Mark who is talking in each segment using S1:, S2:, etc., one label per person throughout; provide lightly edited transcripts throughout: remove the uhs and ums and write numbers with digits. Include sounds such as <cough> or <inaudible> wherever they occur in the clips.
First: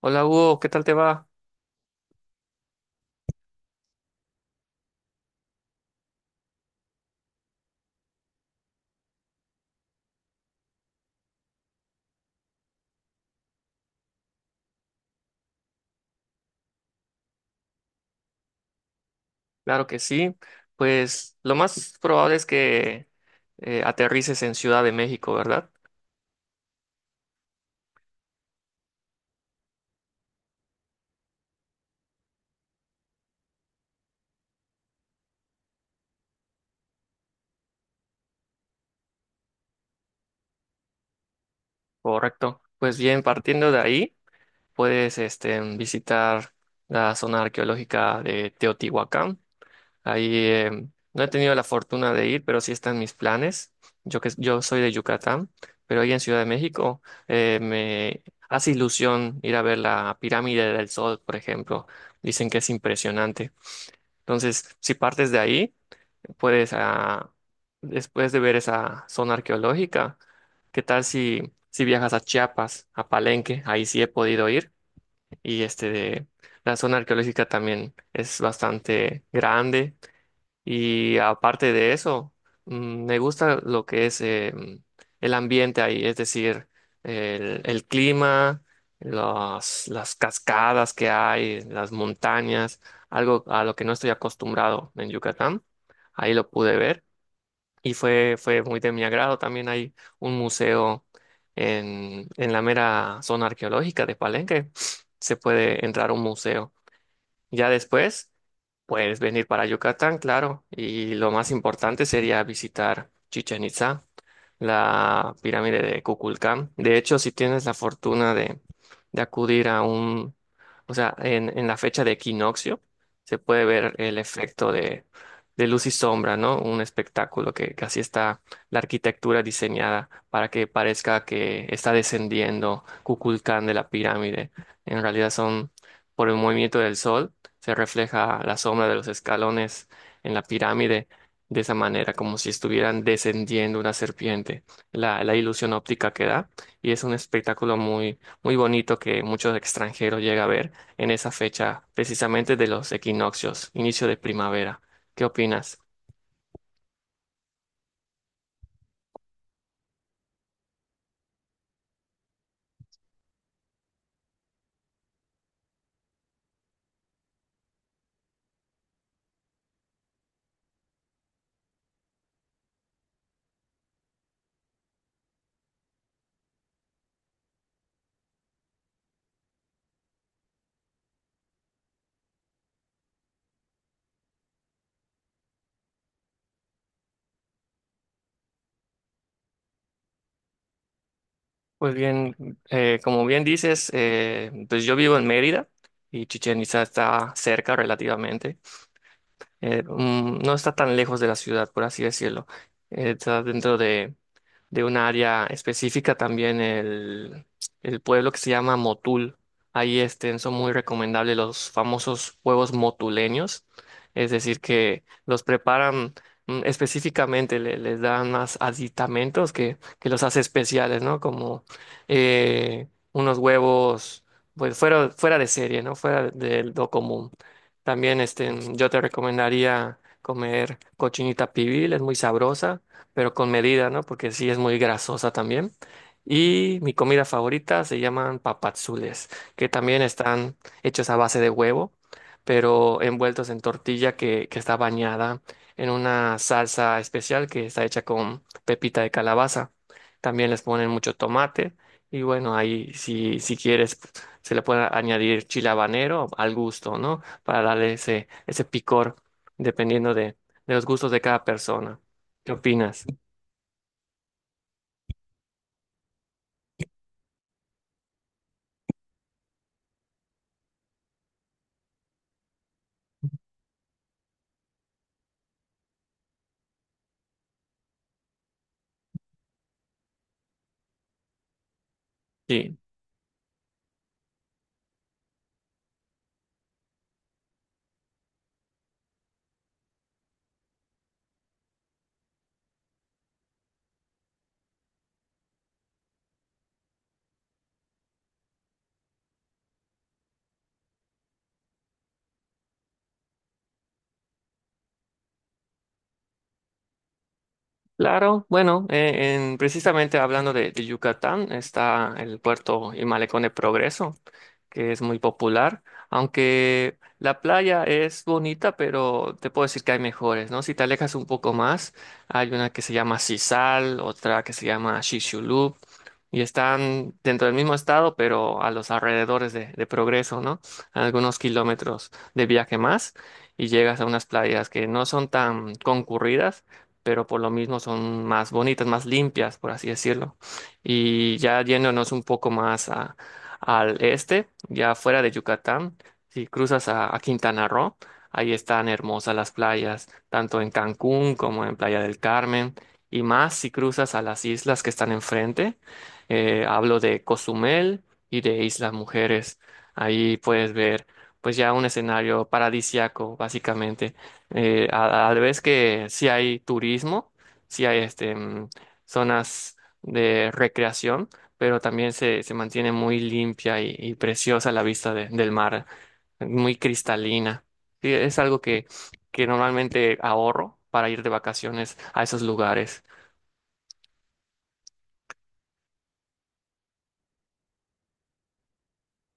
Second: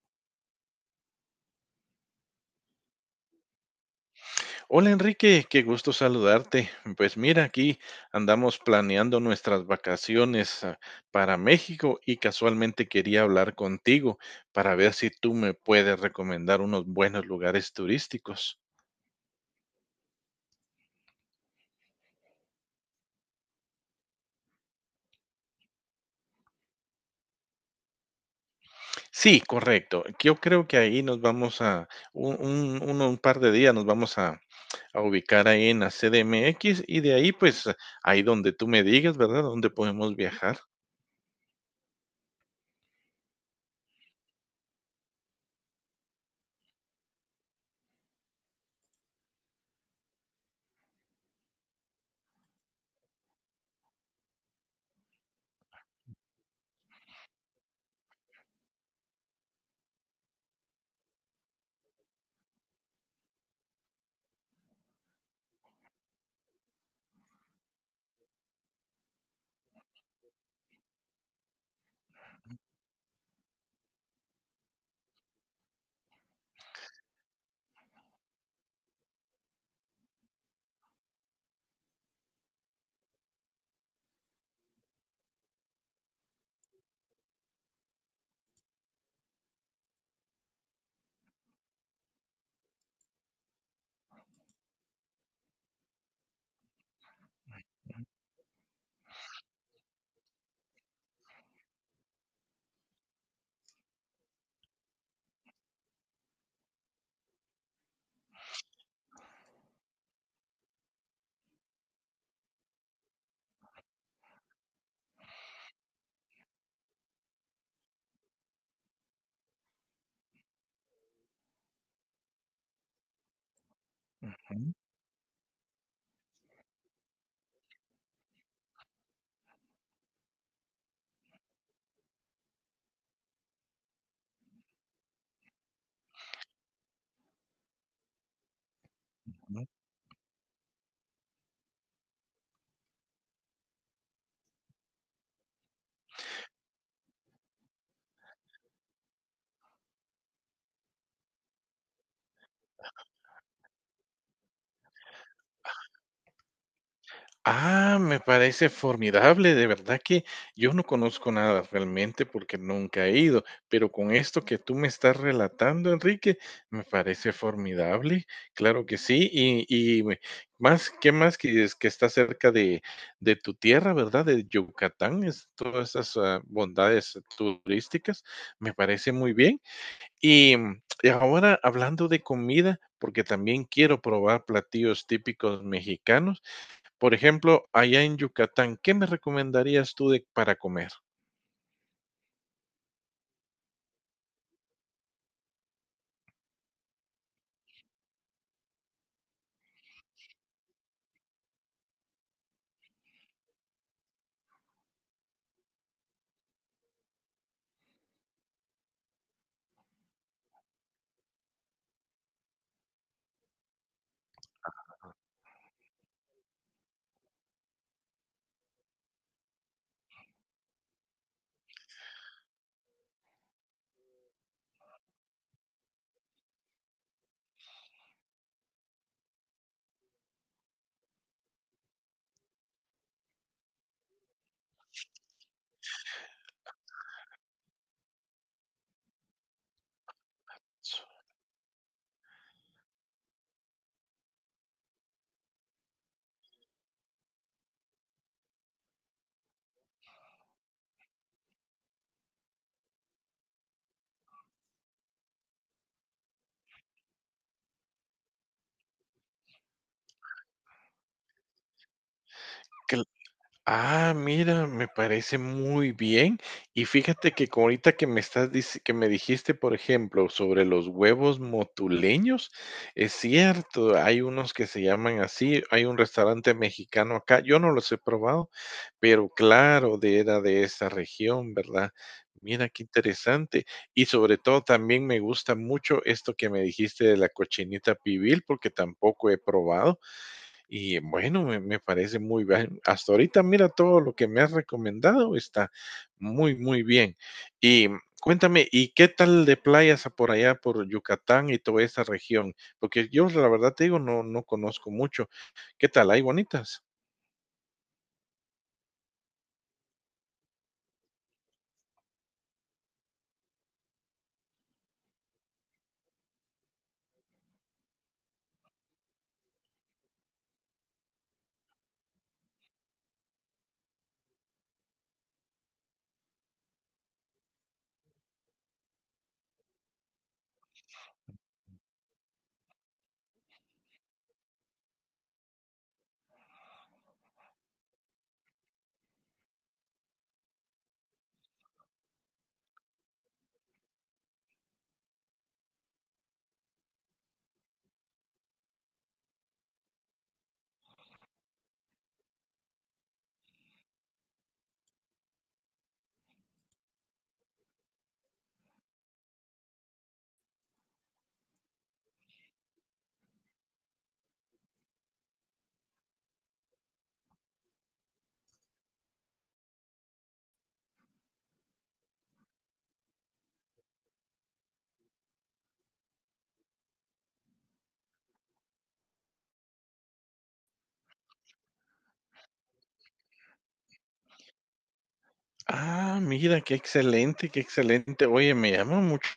S1: Hola Hugo, ¿qué tal te va?
S2: Hola Enrique, qué gusto saludarte. Pues mira, aquí andamos planeando nuestras vacaciones para México y casualmente quería hablar contigo para ver si tú me puedes recomendar unos buenos lugares turísticos.
S1: Claro que sí. Pues lo más probable es que aterrices en Ciudad de México, ¿verdad?
S2: Sí, correcto. Yo creo que ahí nos vamos a un par de días, nos vamos a ubicar ahí en la CDMX y de ahí, pues, ahí donde tú me digas, ¿verdad? Dónde podemos viajar.
S1: Correcto. Pues bien, partiendo de ahí, puedes este, visitar la zona arqueológica de Teotihuacán. Ahí no he tenido la fortuna de ir, pero sí están mis planes. Yo, que, yo soy de Yucatán, pero ahí en Ciudad de México me hace ilusión ir a ver la Pirámide del Sol, por ejemplo. Dicen que es impresionante. Entonces, si partes de ahí, puedes, después de ver esa zona arqueológica, ¿qué tal si, si viajas a Chiapas, a Palenque? Ahí sí he podido ir y este de, la zona arqueológica también es bastante grande, y aparte de eso, mm, me gusta lo que es el ambiente ahí, es decir, el clima, las cascadas que hay, las montañas, algo a lo que no estoy acostumbrado en Yucatán. Ahí lo pude ver y fue muy de mi agrado. También hay un museo en la mera zona arqueológica de Palenque. <sniffs> Se puede entrar a un museo. Ya después puedes venir para Yucatán, claro, y lo más importante sería visitar Chichen Itzá, la pirámide de Kukulcán. De hecho, si tienes la fortuna de acudir a un, o sea, en la fecha de equinoccio, se puede ver el efecto
S2: Ujú,
S1: de luz y sombra, ¿no? Un espectáculo que así está la arquitectura diseñada para que parezca que está descendiendo Kukulcán de la pirámide. En realidad son por el movimiento del sol se refleja la sombra de los
S2: ujú.
S1: escalones en la pirámide de esa manera, como si estuvieran descendiendo una serpiente, la ilusión óptica que da, y es un espectáculo muy, muy bonito que muchos extranjeros llegan a ver en esa fecha, precisamente de los equinoccios, inicio de primavera. ¿Qué opinas?
S2: Ah, me parece formidable, de verdad que yo no conozco nada realmente porque nunca he ido, pero con esto que tú me estás relatando, Enrique, me parece formidable, claro que sí, y, y me- más, ¿qué más que es que está cerca de tu tierra, ¿verdad? De Yucatán, es, todas esas bondades turísticas, me parece muy bien. Y, y ahora hablando de comida, porque también quiero probar platillos típicos mexicanos. Por ejemplo, allá en Yucatán, ¿qué me recomendarías tú de, para comer?
S1: Pues bien, como bien dices, pues yo vivo en Mérida y Chichén Itzá está cerca relativamente. No está tan lejos de la ciudad, por así decirlo. Está dentro de un área específica, también el pueblo que se llama Motul. Ahí este, son muy recomendables los famosos huevos motuleños, es decir, que los preparan mm, específicamente, les dan más aditamentos que los hace especiales, ¿no? Como unos huevos, pues fuera, fuera de serie, ¿no? Fuera de lo común. También este, yo te recomendaría comer cochinita pibil, es muy sabrosa pero con medida, ¿no? Porque sí es muy grasosa también. Y mi comida favorita se llaman papadzules, que también están hechos a base de huevo, pero envueltos en tortilla que está bañada en una salsa especial que está hecha con pepita de calabaza. También les ponen mucho tomate y bueno, ahí si, si quieres se le puede añadir chile habanero al gusto, ¿no? Para darle ese, ese picor dependiendo de los gustos de cada persona. ¿Qué opinas?
S2: Ah, mira, me parece muy bien. Y fíjate que co- ahorita que me estás dic- que me dijiste, por ejemplo, sobre los huevos motuleños, es cierto, hay unos que se llaman así, hay un restaurante mexicano acá, yo no los he probado, pero claro, de era de esa región, ¿verdad? Mira
S1: Sí,
S2: qué interesante. Y sobre todo también me gusta mucho esto que me dijiste de la cochinita pibil, porque tampoco he probado. Y bueno, me parece muy bien. Hasta ahorita, mira, todo lo que me has recomendado está muy, muy bien. Y cuéntame, ¿y qué tal de playas por allá, por Yucatán y toda esa región? Porque yo, la verdad te digo, no, no conozco mucho. ¿Qué tal? ¿Hay bonitas?
S1: claro. Bueno, precisamente hablando de Yucatán, está el puerto y malecón de Progreso. Que es muy popular, aunque la playa es bonita, pero te puedo decir que hay mejores, ¿no? Si te alejas un poco más, hay una que se llama Sisal, otra que se llama Shishulub, y están dentro del mismo estado, pero a los alrededores de Progreso, ¿no? A algunos kilómetros de viaje más, y llegas a unas playas que no son tan concurridas. Pero por lo mismo son más bonitas, más limpias, por así decirlo. Y ya yéndonos un poco más al este, ya fuera de Yucatán, si cruzas a Quintana Roo, ahí están hermosas las playas, tanto en Cancún como en Playa del Carmen, y más si cruzas a las islas que están enfrente. Hablo de Cozumel y de Islas Mujeres. Ahí puedes ver, pues ya un escenario paradisiaco, básicamente. A, a la vez que sí hay turismo, sí hay este, mm, zonas de recreación pero también se mantiene muy limpia y preciosa la vista del mar, muy cristalina. Sí, es algo que normalmente ahorro para ir de vacaciones a esos lugares.
S2: Ah, mira, qué excelente, qué excelente. Oye, me llama mucho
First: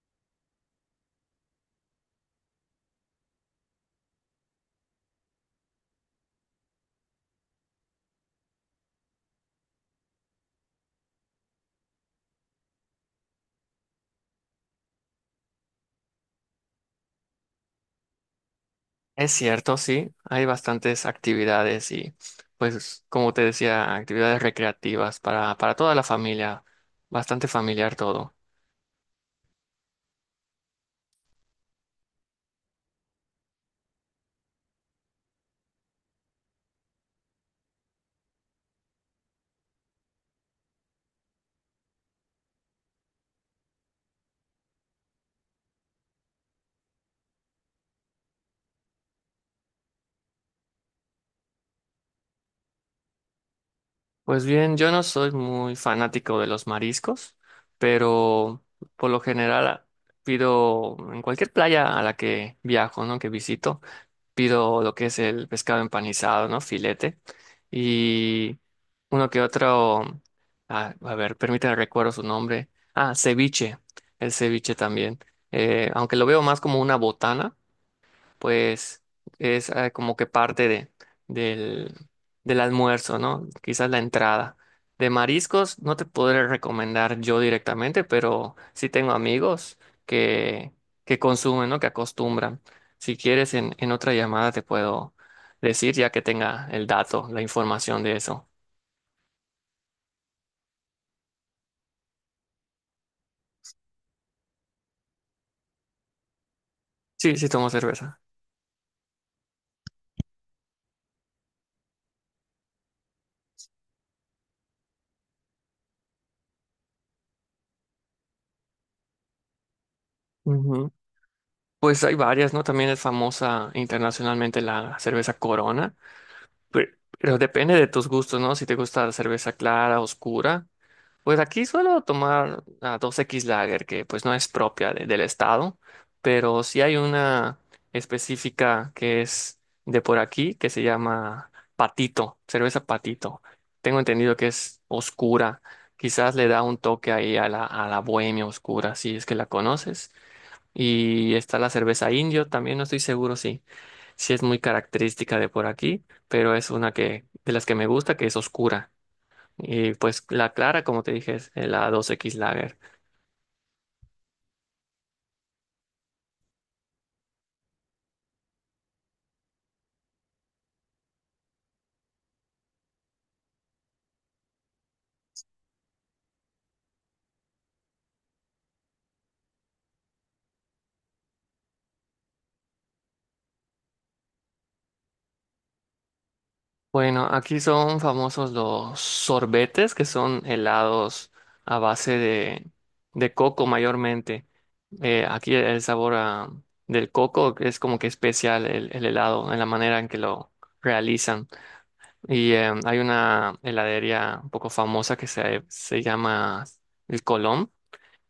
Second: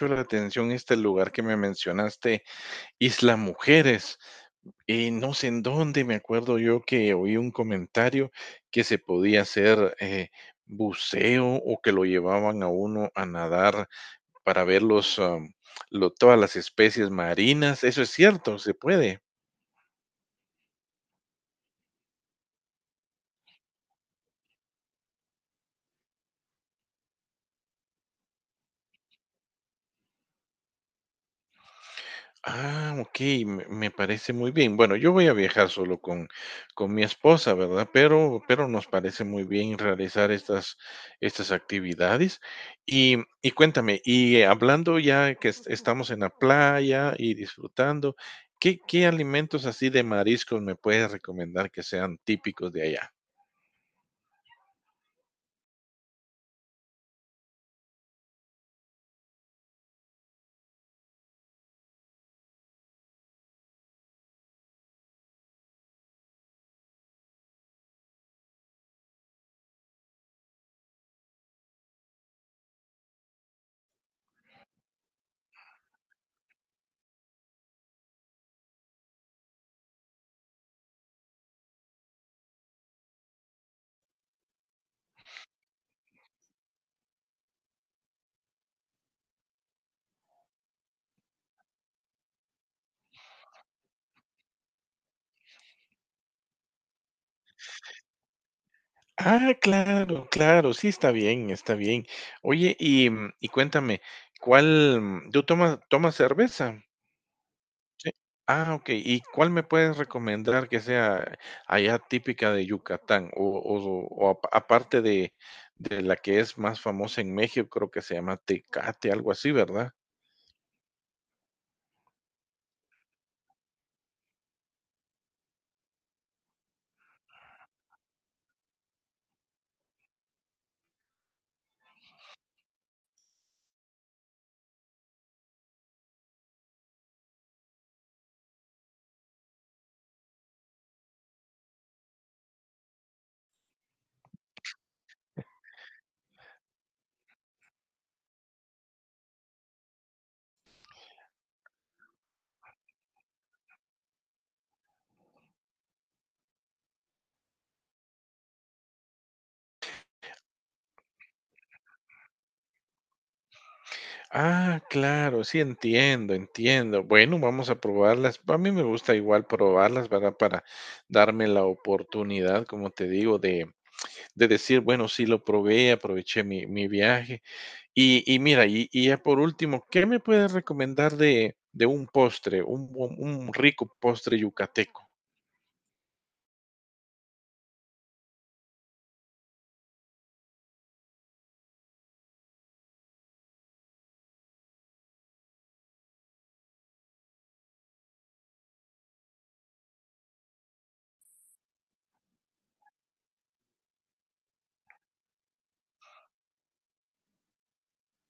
S2: la atención este lugar que me mencionaste, Isla Mujeres. Y no sé en dónde, me acuerdo yo que oí un comentario que se podía hacer buceo o que lo llevaban a uno a nadar para ver todas las especies marinas. Eso es cierto, se puede.
S1: Es cierto, sí, hay bastantes actividades y, pues, como te decía, actividades recreativas para toda la familia, bastante familiar todo.
S2: Ah, ok, me parece muy bien. Bueno, yo voy a viajar solo con mi esposa, ¿verdad? Pero nos parece muy bien realizar estas estas actividades. Y y cuéntame, y hablando ya que es estamos en la playa y disfrutando, ¿qué qué alimentos así de mariscos me puedes recomendar que sean típicos de allá?
S1: Pues bien, yo no soy muy fanático de los mariscos, pero por lo general pido en cualquier playa a la que viajo, ¿no? Que visito, pido lo que es el pescado empanizado, ¿no? Filete y uno que otro, a ver, permítame recuerdo su nombre. Ah, ceviche, el ceviche también. Aunque lo veo más como una botana pues es como que parte de, del, del almuerzo, ¿no? Quizás la entrada. De mariscos no te podré recomendar yo directamente, pero sí tengo amigos que, que consumen, ¿no? Que acostumbran. Si quieres, en otra llamada te puedo decir ya que tenga el dato, la información de eso.
S2: Ah, claro, claro, sí, está bien, está bien. Oye, y, y cuéntame, ¿cuál, tú tomas, tomas cerveza?
S1: Sí, sí tomo cerveza.
S2: Ah, ok. ¿Y cuál me puedes recomendar que sea allá típica de Yucatán? O, aparte de la que es más famosa en México, creo que se llama Tecate, algo así, ¿verdad?
S1: Ujú. Pues hay varias, ¿no? También es famosa internacionalmente la cerveza Corona. Pero, pero depende de tus gustos, ¿no? Si te gusta la cerveza clara, oscura. Pues aquí suelo tomar la 2X Lager, que pues no es propia del estado, pero sí hay una específica que es de por aquí, que se llama Patito, cerveza Patito. Tengo entendido que es oscura. Quizás le da un toque ahí a la bohemia oscura, si es que la conoces. Y está la cerveza Indio, también no estoy seguro, sí es muy característica de por aquí, pero es una que de las que me gusta, que es oscura. Y pues la clara, como te dije, es la 2X Lager.
S2: Ah, claro, sí, entiendo, entiendo. Bueno, vamos a probarlas. A mí me gusta igual probarlas, ¿verdad? Para darme la oportunidad, como te digo, de decir, bueno, sí lo probé, aproveché mi, mi viaje. Y mira, y ya por último, ¿qué me puedes recomendar de un postre, un rico postre yucateco?
S1: Bueno, aquí son famosos los sorbetes, que son helados a base de coco mayormente. Aquí el sabor del coco es como que especial el helado en la manera en que lo realizan. Y hay una heladería un poco famosa que se llama El Colón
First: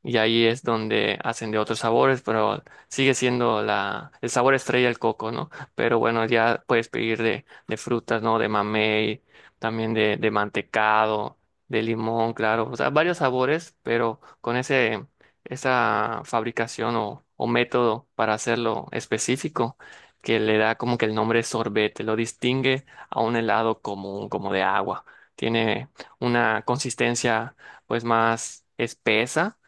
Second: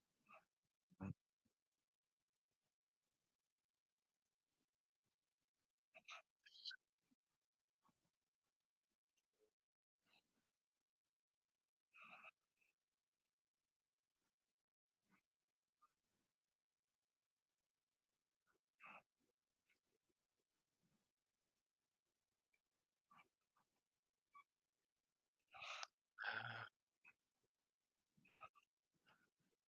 S1: y ahí es donde hacen de otros sabores, pero sigue siendo la, el sabor estrella el coco, ¿no? Pero bueno, ya puedes pedir de frutas, ¿no? De mamey, también de mantecado, de limón, claro, o sea, varios sabores, pero con ese, esa fabricación o método para hacerlo específico. Que le da como que el nombre sorbete, lo distingue a un helado común, como de agua. Tiene una consistencia pues más espesa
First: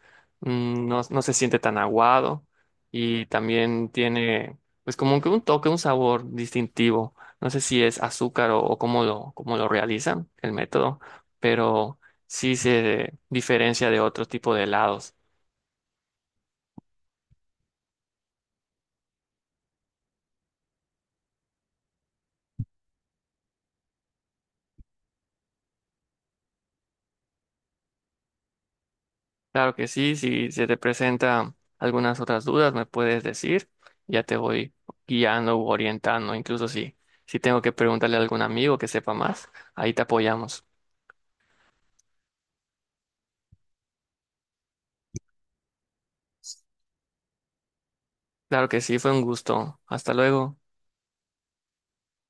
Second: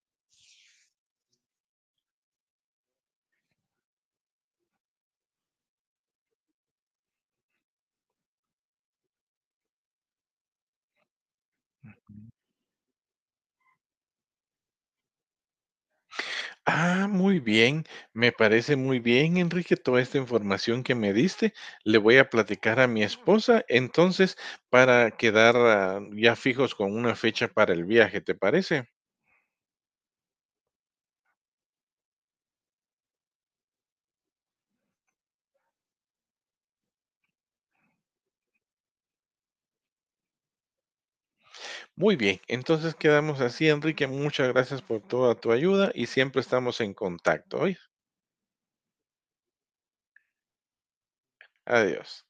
S1: mm, no, no se siente tan aguado y también tiene pues como que un toque, un sabor distintivo. No sé si es azúcar o cómo lo realizan el método, pero sí se diferencia de otro tipo de helados.
S2: Ah, muy bien, me parece muy bien, Enrique, toda esta información que me diste. Le voy a platicar a mi esposa, entonces, para quedar ya fijos con una fecha para el viaje, ¿te parece?
S1: Claro que sí, si se te presentan algunas otras dudas, me puedes decir, ya te voy guiando u orientando, incluso si, si tengo que preguntarle a algún amigo que sepa más, ahí te apoyamos.
S2: Muy bien, entonces quedamos así, Enrique. Muchas gracias por toda tu ayuda y siempre estamos en contacto. ¿Oíste?
S1: Claro que sí, fue un gusto. Hasta luego.
S2: Adiós.